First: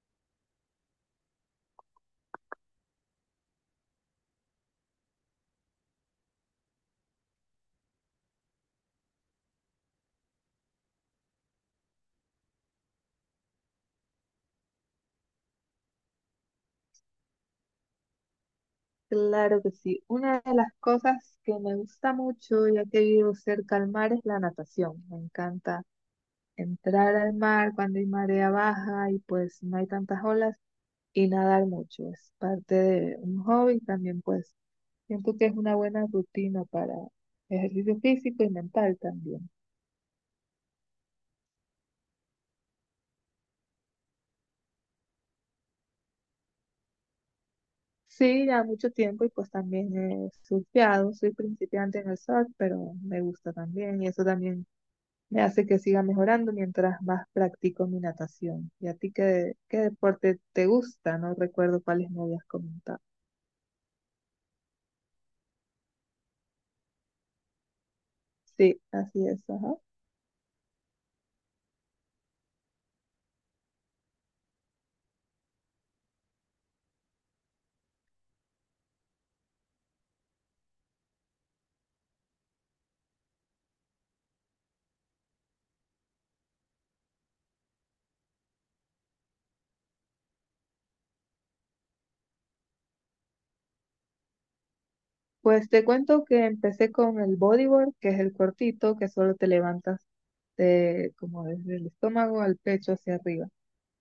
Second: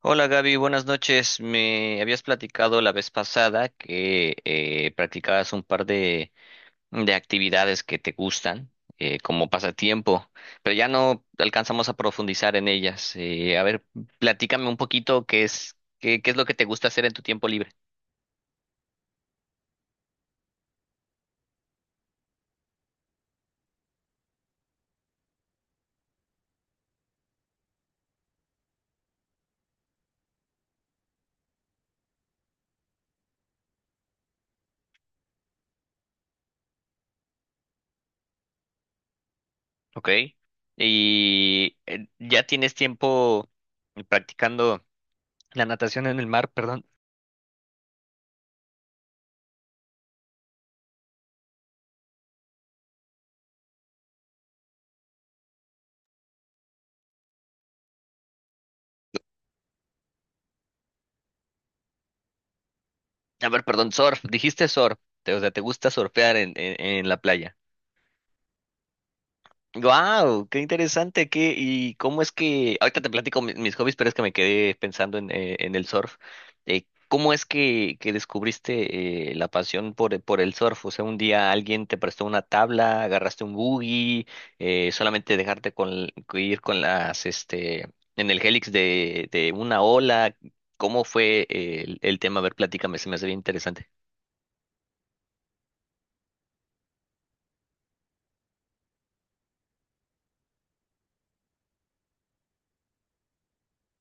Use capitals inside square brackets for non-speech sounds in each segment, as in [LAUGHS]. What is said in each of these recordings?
Hola Gaby, buenas noches. Me habías platicado la vez pasada que practicabas un par de actividades que te gustan como pasatiempo, pero ya no alcanzamos a profundizar en ellas. A ver, platícame un poquito qué es lo que te gusta hacer en tu tiempo libre. Claro que sí. Una de las cosas que me gusta mucho, ya que vivo cerca al mar, es la natación. Me encanta entrar al mar cuando hay marea baja y pues no hay tantas olas y nadar mucho. Es parte de un hobby también, pues siento que es una buena rutina para ejercicio físico y mental también. Ok. Y ya tienes tiempo practicando la natación en el mar, perdón. Sí, ya mucho tiempo y pues también he surfeado. Soy principiante en el surf, pero me gusta también y eso también me hace que siga mejorando mientras más practico mi natación. ¿Y a ti qué, qué deporte te gusta? No recuerdo cuáles me habías comentado. A ver, perdón, surf. Dijiste surf. O sea, te gusta surfear en en la playa. Sí, así es, ajá. Wow, qué interesante. Qué, y cómo es que, ahorita te platico mis hobbies, pero es que me quedé pensando en el surf. ¿Cómo es que descubriste la pasión por el surf? O sea, un día alguien te prestó una tabla, agarraste un buggy, solamente dejarte con, ir con las, en el helix de una ola. ¿Cómo fue el tema? A ver, platícame, se me hace bien interesante. Pues te cuento que empecé con el bodyboard, que es el cortito, que solo te levantas como desde el estómago al pecho hacia arriba.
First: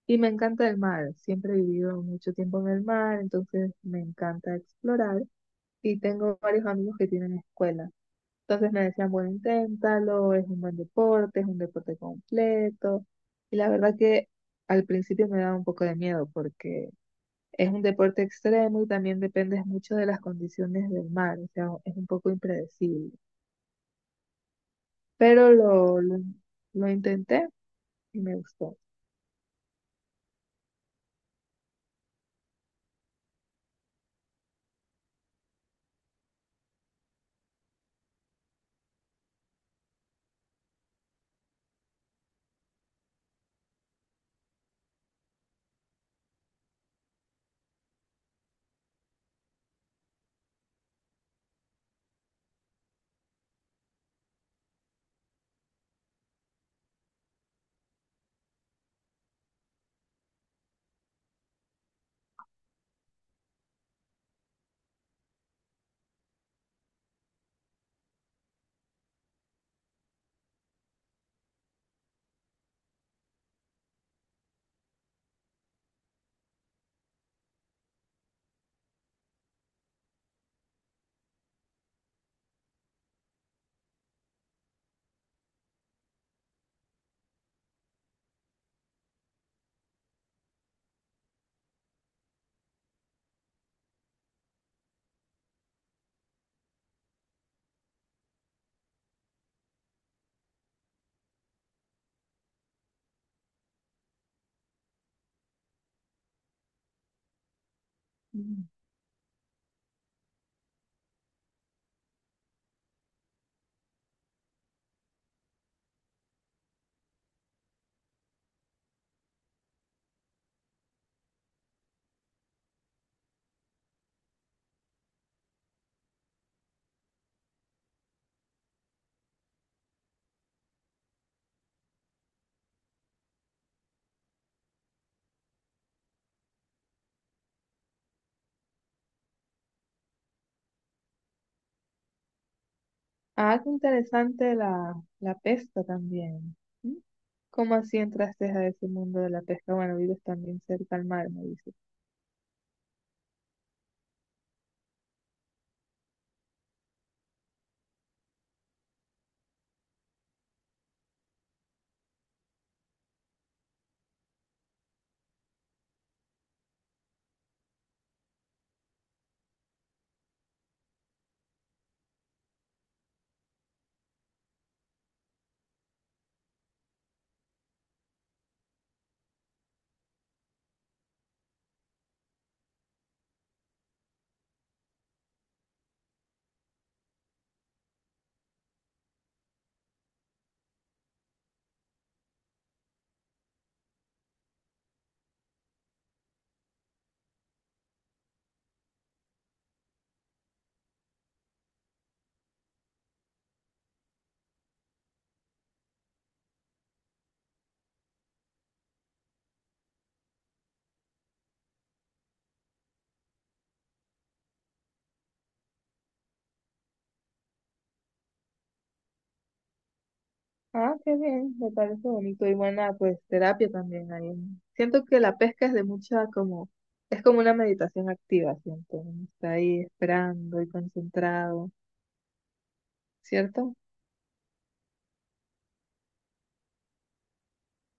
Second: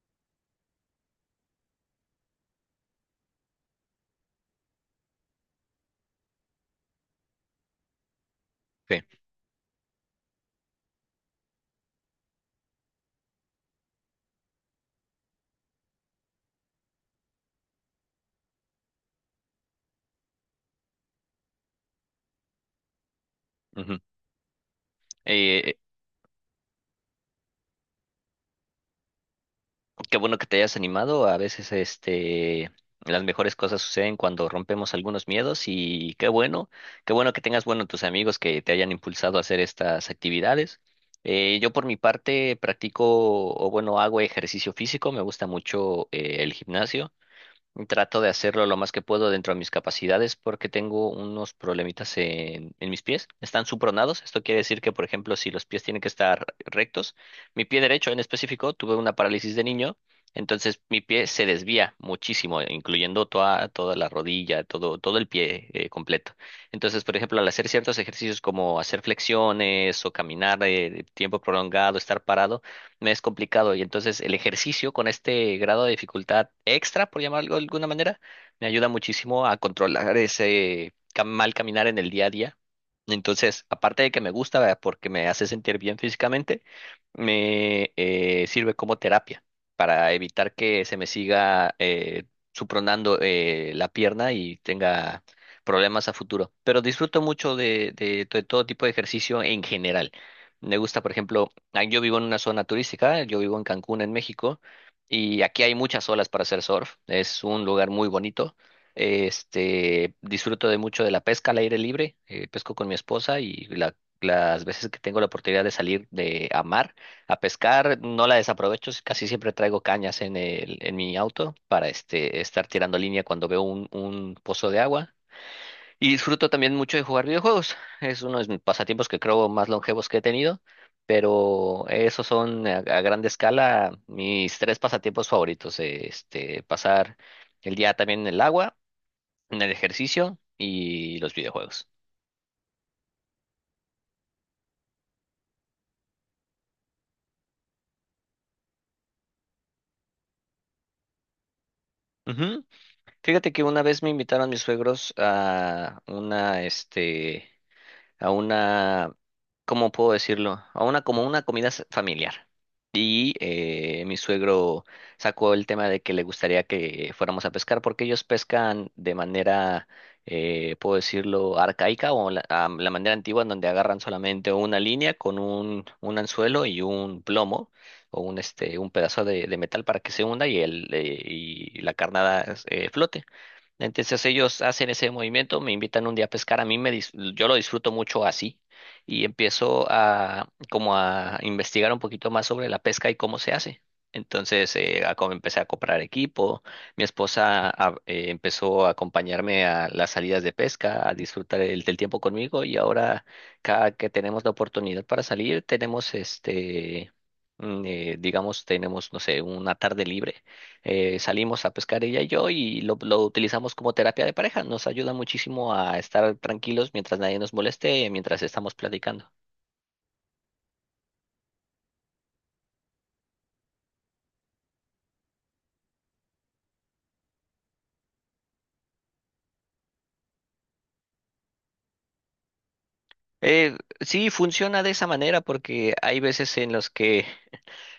Y me encanta el mar, siempre he vivido mucho tiempo en el mar, entonces me encanta explorar y tengo varios amigos que tienen escuelas. Entonces me Sí. decían, bueno, inténtalo, es un buen deporte, es un deporte completo. Y la verdad que al principio me daba un poco de miedo porque es un deporte extremo y también depende mucho de las condiciones del mar, o sea, es un poco impredecible. Ujú. Pero Eh, lo intenté y me gustó. Qué bueno que te hayas animado. A veces, las mejores cosas suceden cuando rompemos algunos miedos y qué bueno que tengas, bueno, tus amigos que te hayan impulsado a hacer estas actividades. Yo por mi parte practico o bueno, hago ejercicio físico. Me gusta mucho el gimnasio. Trato de hacerlo lo más que puedo dentro de mis capacidades porque tengo unos problemitas en mis pies. Están supronados. Esto quiere decir que, por ejemplo, si los pies tienen que estar rectos, mi pie derecho en específico, tuve una parálisis de niño, entonces mi pie se desvía muchísimo, incluyendo toda, toda la rodilla, todo, todo el pie completo. Entonces, por ejemplo, al hacer ciertos ejercicios como hacer flexiones o caminar tiempo prolongado, estar parado, me es complicado. Y entonces el ejercicio con este grado de dificultad extra, por llamarlo de alguna manera, me ayuda muchísimo a controlar ese mal caminar en el día a día. Entonces, aparte de que me gusta, ¿verdad? Porque me hace sentir bien físicamente, me sirve como terapia para evitar que se me siga supronando la pierna y tenga problemas a futuro. Pero disfruto mucho de todo tipo de ejercicio en general. Me gusta, por ejemplo, ah, yo vivo en una zona turística, yo vivo en Cancún, en México, y aquí hay muchas olas para hacer surf. Es un lugar muy bonito. Mm. Este, disfruto de mucho de la pesca al aire libre. Pesco con mi esposa y las veces que tengo la oportunidad de salir de a mar a pescar, no la desaprovecho. Casi siempre traigo cañas en en mi auto para este, estar tirando línea cuando veo un pozo de agua. Y disfruto también mucho de jugar videojuegos. Es uno de mis pasatiempos que creo más longevos que he tenido, pero esos son a grande escala mis tres pasatiempos favoritos. Pasar el día también en el agua, en el ejercicio y los videojuegos. Ah, qué interesante la pesca también. Mm. ¿Cómo así entraste a ese mundo de la pesca? Bueno, vives también cerca al mar, me dices. Ujú. Fíjate que una vez me invitaron mis suegros a una, este, a una, ¿cómo puedo decirlo? A una como una comida familiar. Y mi suegro sacó el tema de que le gustaría que fuéramos a pescar porque ellos pescan de manera, puedo decirlo, arcaica o a la manera antigua en donde agarran solamente una línea con un anzuelo y un plomo o un, este, un pedazo de metal para que se hunda y la carnada flote. Entonces ellos hacen ese movimiento, me invitan un día a pescar, a mí yo lo disfruto mucho así y empiezo a como a investigar un poquito más sobre la pesca y cómo se hace. Entonces empecé a comprar equipo, mi esposa empezó a acompañarme a las salidas de pesca, a disfrutar del tiempo conmigo y ahora cada que tenemos la oportunidad para salir, tenemos este, digamos, tenemos, no sé, una tarde libre, salimos a pescar ella y yo y lo utilizamos como terapia de pareja. Nos ayuda muchísimo a estar tranquilos mientras nadie nos moleste, mientras estamos platicando. Ah, qué bien, me parece bonito y buena pues terapia también ahí. Siento que la pesca es de es como una meditación activa, siento. Uno está ahí esperando y concentrado, ¿cierto? Sí, funciona de esa manera porque hay veces en los que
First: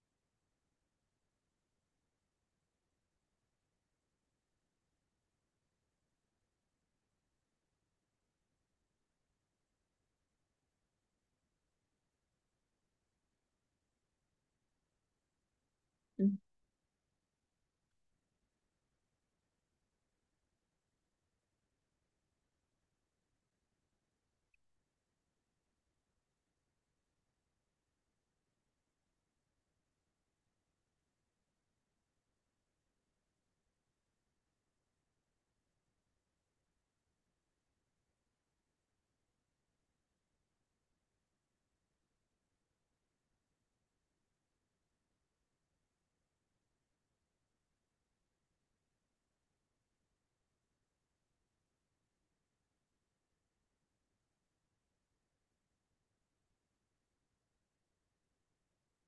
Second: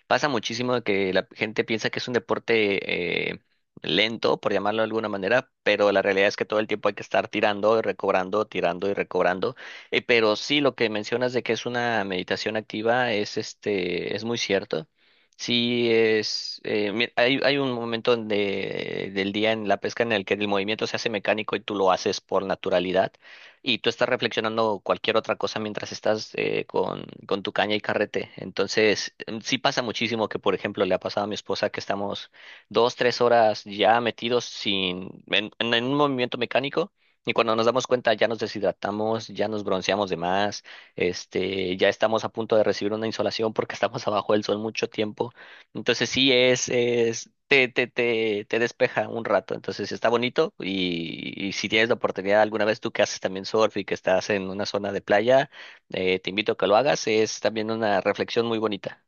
pasa muchísimo de que la gente piensa que es un deporte lento, por llamarlo de alguna manera, pero la realidad es que todo el tiempo hay que estar tirando y recobrando, tirando y recobrando. Pero sí, lo que mencionas de que es una meditación activa es este, es muy cierto. Sí, Mm, hay, hay un momento del día en la pesca en el que el movimiento se hace mecánico y tú lo haces por naturalidad y tú estás reflexionando cualquier otra cosa mientras estás con tu caña y carrete. Entonces, sí pasa muchísimo que, por ejemplo, le ha pasado a mi esposa que estamos dos, tres horas ya metidos sin, en un movimiento mecánico. Y cuando nos damos cuenta ya nos deshidratamos, ya nos bronceamos de más, este, ya estamos a punto de recibir una insolación porque [LAUGHS] estamos abajo del sol mucho tiempo. Entonces sí es te despeja un rato. Entonces está bonito y si tienes la oportunidad alguna vez tú que haces también surf y que estás en una zona de playa, te invito a que lo hagas. Es también una reflexión muy bonita.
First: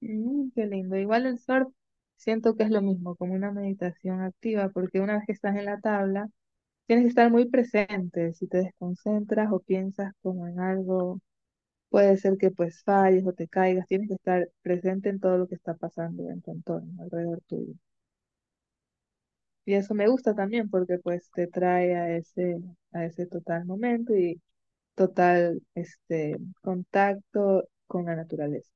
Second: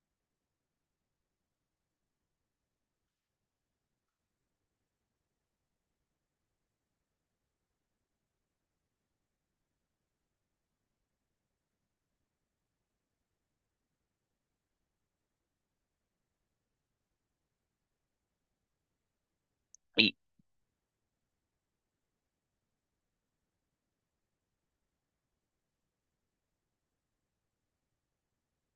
qué lindo. Igual el surf, siento que es lo mismo, como una meditación activa, porque una vez que estás en la tabla, tienes que estar muy presente. Si te desconcentras o piensas como en algo, puede ser que pues falles o te caigas, tienes que estar presente en todo lo que está pasando en tu entorno, alrededor tuyo. Y eso me Y, gusta también porque pues te trae a a ese total momento y total este contacto con la naturaleza.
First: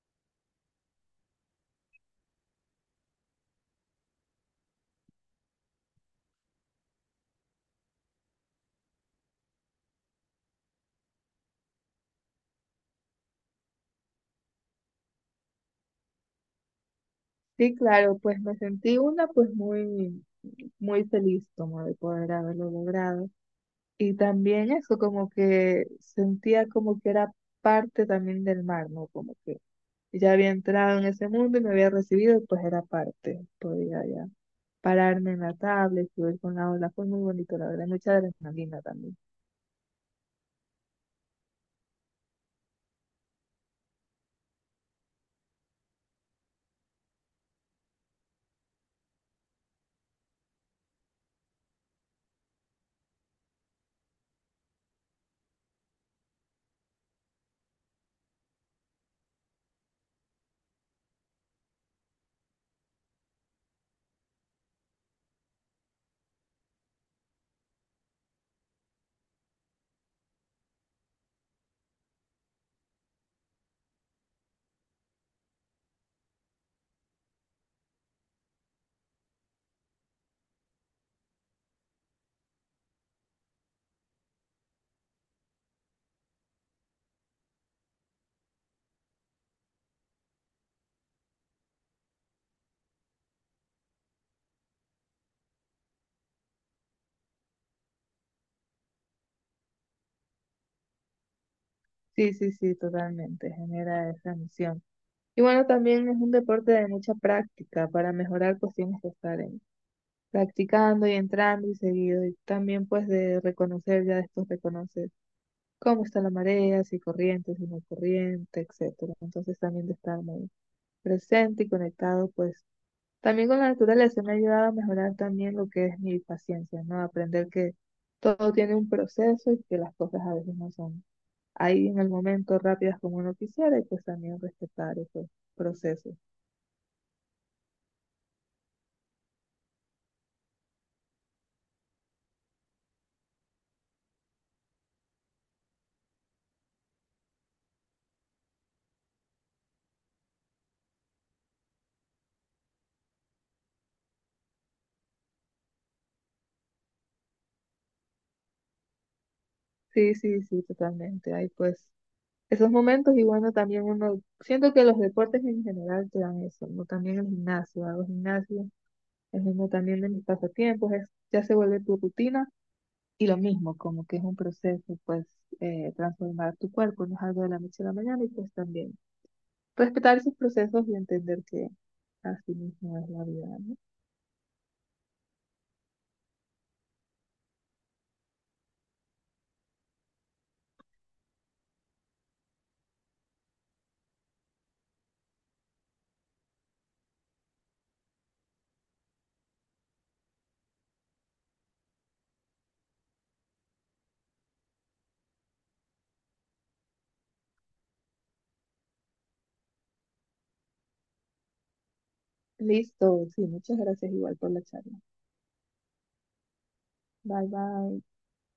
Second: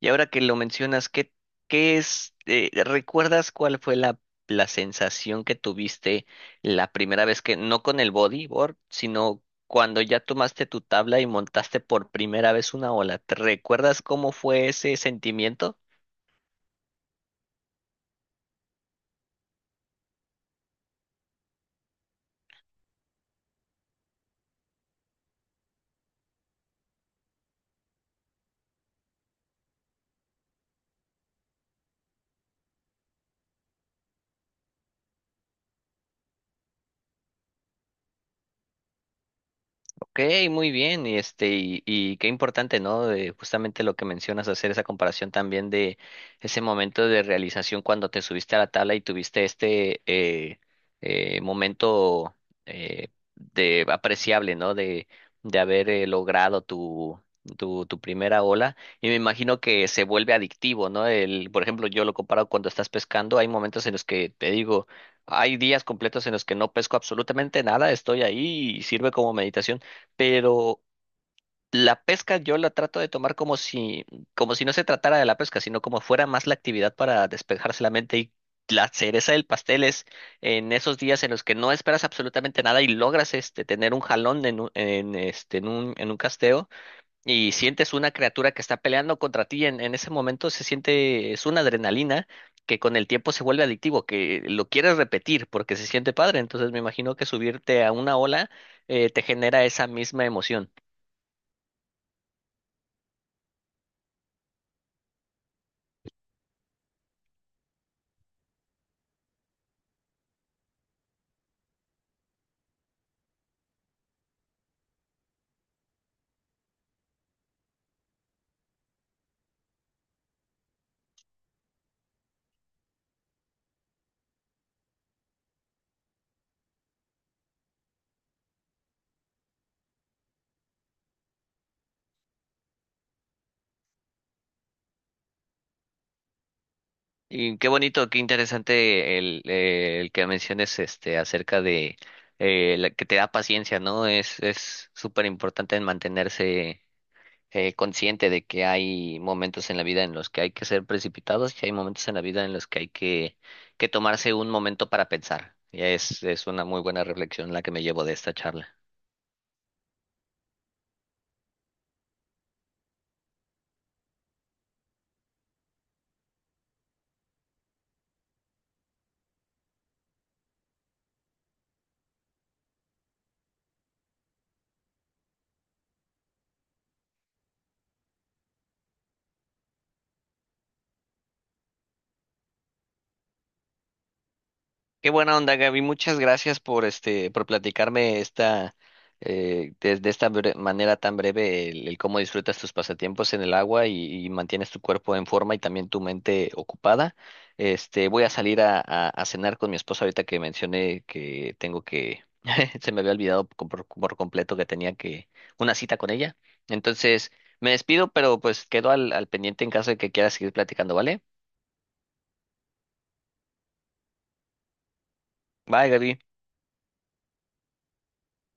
y ahora que lo mencionas, ¿recuerdas cuál fue la sensación que tuviste la primera vez que, no con el bodyboard, sino cuando ya tomaste tu tabla y montaste por primera vez una ola? ¿Te recuerdas cómo fue ese sentimiento? Sí, claro, pues me sentí una muy feliz como de poder haberlo logrado. Y también eso, como que sentía como que era parte también del mar, ¿no? Como que ya había entrado en ese mundo y me había recibido, pues era parte. Podía ya pararme en la tabla y subir con la ola. Fue muy bonito, la verdad, mucha adrenalina también. Ok, muy bien, y este, y qué importante, ¿no? De justamente lo que mencionas, hacer esa comparación también de ese momento de realización cuando te subiste a la tabla y tuviste este momento eh, de apreciable, ¿no? De haber logrado tu primera ola. Y me imagino que se vuelve adictivo, ¿no? El, por ejemplo, yo lo comparo cuando estás pescando, hay momentos en los que te digo, hay días completos en los que no pesco absolutamente nada, estoy ahí y sirve como meditación, pero la pesca yo la trato de tomar como si no se tratara de la pesca, sino como fuera más la actividad para despejarse la mente y la cereza del pastel es en esos días en los que no esperas absolutamente nada y logras este tener un jalón en un casteo y sientes una criatura que está peleando contra ti en ese momento se siente es una adrenalina que con el tiempo se vuelve adictivo, que lo quieres repetir porque se siente padre, entonces me imagino que subirte a una ola te genera esa misma emoción. Sí, sí, sí, totalmente, genera esa misión. Y bueno, también es un deporte de mucha práctica para mejorar, pues tienes que practicando y entrando y seguido. Y también pues de reconocer, ya después reconoces cómo está la marea, si corriente, si no hay corriente, etcétera. Entonces también de estar muy presente y conectado, pues también con la naturaleza me ha ayudado a mejorar también lo que es mi paciencia, ¿no? Aprender que todo tiene un proceso y que las cosas a veces no son ahí en el momento rápidas como uno quisiera y pues también respetar esos procesos. Y qué bonito, qué interesante el que menciones este acerca de la que te da paciencia, ¿no? Es súper importante mantenerse consciente de que hay momentos en la vida en los que hay que ser precipitados y hay momentos en la vida en los que hay que tomarse un momento para pensar. Y es una muy buena reflexión la que me llevo de esta charla. Sí, sí, sí, totalmente. Hay pues esos momentos y bueno, también uno, siento que los deportes en general te dan eso, ¿no? También el gimnasio, hago gimnasio, es uno también de mis pasatiempos, es, ya se vuelve tu rutina y lo mismo, como que es un proceso, pues transformar tu cuerpo, no es algo de la noche a la mañana y pues también respetar esos procesos y entender que así mismo es la vida, ¿no? Qué buena onda, Gaby. Muchas gracias por este, por platicarme esta, de esta manera tan breve el cómo disfrutas tus pasatiempos en el agua y mantienes tu cuerpo en forma y también tu mente ocupada. Este, voy a salir a cenar con mi esposa ahorita que mencioné que tengo que, [LAUGHS] se me había olvidado por completo que tenía que una cita con ella. Entonces, me despido, pero pues quedo al pendiente en caso de que quieras seguir platicando, ¿vale? Listo, sí, muchas gracias igual por la charla. Bye, Gaby. Bye bye.